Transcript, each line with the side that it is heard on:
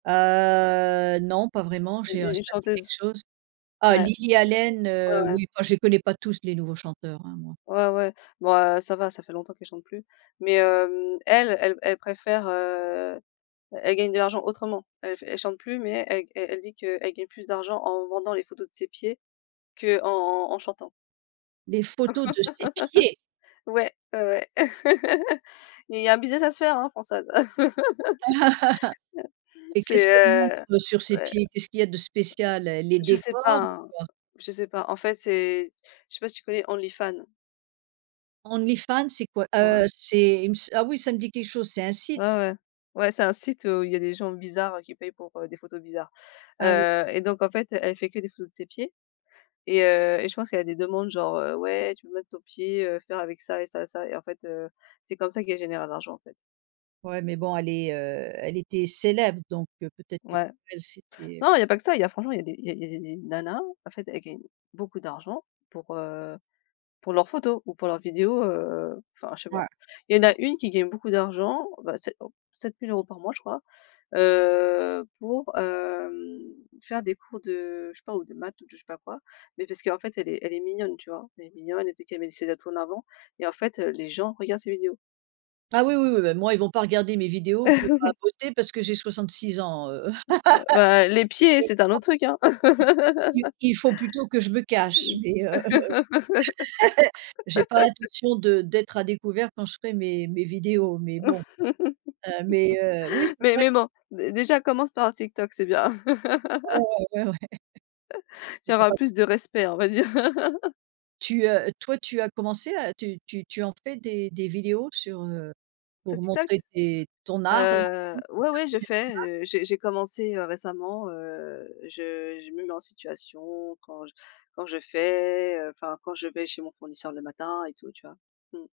right: Heu, non pas vraiment
left: U
right: j'ai un
left: u une
right: ça me dit quelque
left: chanteuse.
right: chose. Ah
left: Ouais.
right: Lily
left: Mais je
right: Allen,
left: ouais,
right: heu,
left: ouais.
right: oui, enfin, je les connais pas tous les nouveaux chanteurs, hein, moi.
left: Ouais, ouais. Bon, heu, ça va, ça fait longtemps qu'elle chante plus. Mais, hem, elle, elle elle préfère, heu, elle gagne de l'argent autrement. Elle f elle chante plus, mais elle g elle elle dit qu'elle gagne plus d'argent en vendant les photos de ses pieds qu'en en chantant.
right: Les photos de ses pieds?
left: Ouais, ouais, ouais. Il y a un business à se faire hein, Françoise.
right: Et qu'est-ce qu'elle montre,
left: C'est, heu,
right: heu, sur ses
left: ouais
right: pieds? Qu'est-ce qu'il y a de spécial? Elle les
left: Je sais pas
right: décore ou
left: hein,
right: quoi?
left: je sais pas. En fait, c'est je sais pas si tu connais OnlyFans?
right: OnlyFans, c'est quoi?
left: Ouais.
right: Heu, c'est il me s ah oui, ça me dit quelque chose, c'est un
left: Ouais,
right: site ça?
left: ouais. Ouais c'est un site, heu, où il y a des gens bizarres qui payent pour, heu, des photos bizarres,
right: Ah oui.
left: heu et donc en fait, elle fait que des photos de ses pieds et heu et je pense qu'elle a des demandes genre, heu: «Ouais tu peux mettre ton pied, heu, faire avec ça et ça et ça» et en fait, heu, c'est comme ça qu'elle générait l'argent en fait.
right: Ouais, mais bon, elle est, heu, elle était célèbre, donc heu, peut-être que pour
left: Ouais.
right: elle c'était
left: Non, il y a pas que ça, il y a franchement, il y a des il y a des des nanas, en fait, elles gagnent beaucoup d'argent pour,
right: Ouais.
left: heu, pour leurs photos ou pour leurs vidéos, heu, enfin, je sais
right: Ouais,
left: pas.
right: ouais
left: Il y en a une qui gagne beaucoup d'argent, bah c'est, heu, 7 000 € par mois je crois, heu, pour, hem, faire des cours de je sais pas ou de maths ou de je sais pas quoi. Mais parce qu'en fait elle est elle est mignonne tu vois? Elle est mignonne, elle dit qu'elle met ses atouts en avant et en fait, heu, les gens regardent ses vidéos.
right: Ah oui, oui, oui, bah, moi ils vont pas regarder mes vidéos pour papoter parce que j'ai 66 ans, heu,
left: Oh, bah, ben, les pieds,
right: i
left: c'est un autre truc hein.
right: i i i il il faut plutôt que je me cache,
left: Mmh.
right: mais, heu, j'ai pas l'intention de d'être à découvert quand je ferais mes mes vidéos, mais bon, heu, mais, heu, oui, c'est
left: Mais,
right: vrai que
left: même hein, dé déjà commence par TikTok, c'est bien.
right: Ah ouais, ouais, ouais.
left: Tu
right: Pourquoi
left: auras
right: pas?
left: plus de respect on va dire.
right: Tu, heu, toi, tu as commencé à tu tu tu en fais des des vidéos sur, heu,
left: Sur
right: pour
left: TikTok?
right: montrer tes ton art là? [unintelligible]
left: Heu,
right: pour
left: ouais,
right: faire
left: ouais je
right: connaitre ton
left: fais,
right: art?
left: heu, j'ai j'ai commencé, heu, récemment, heu, je je me mets en situation quand j quand je fais, heu, enfin, quand je vais chez mon fournisseur le matin et tout tu vois? Mmh.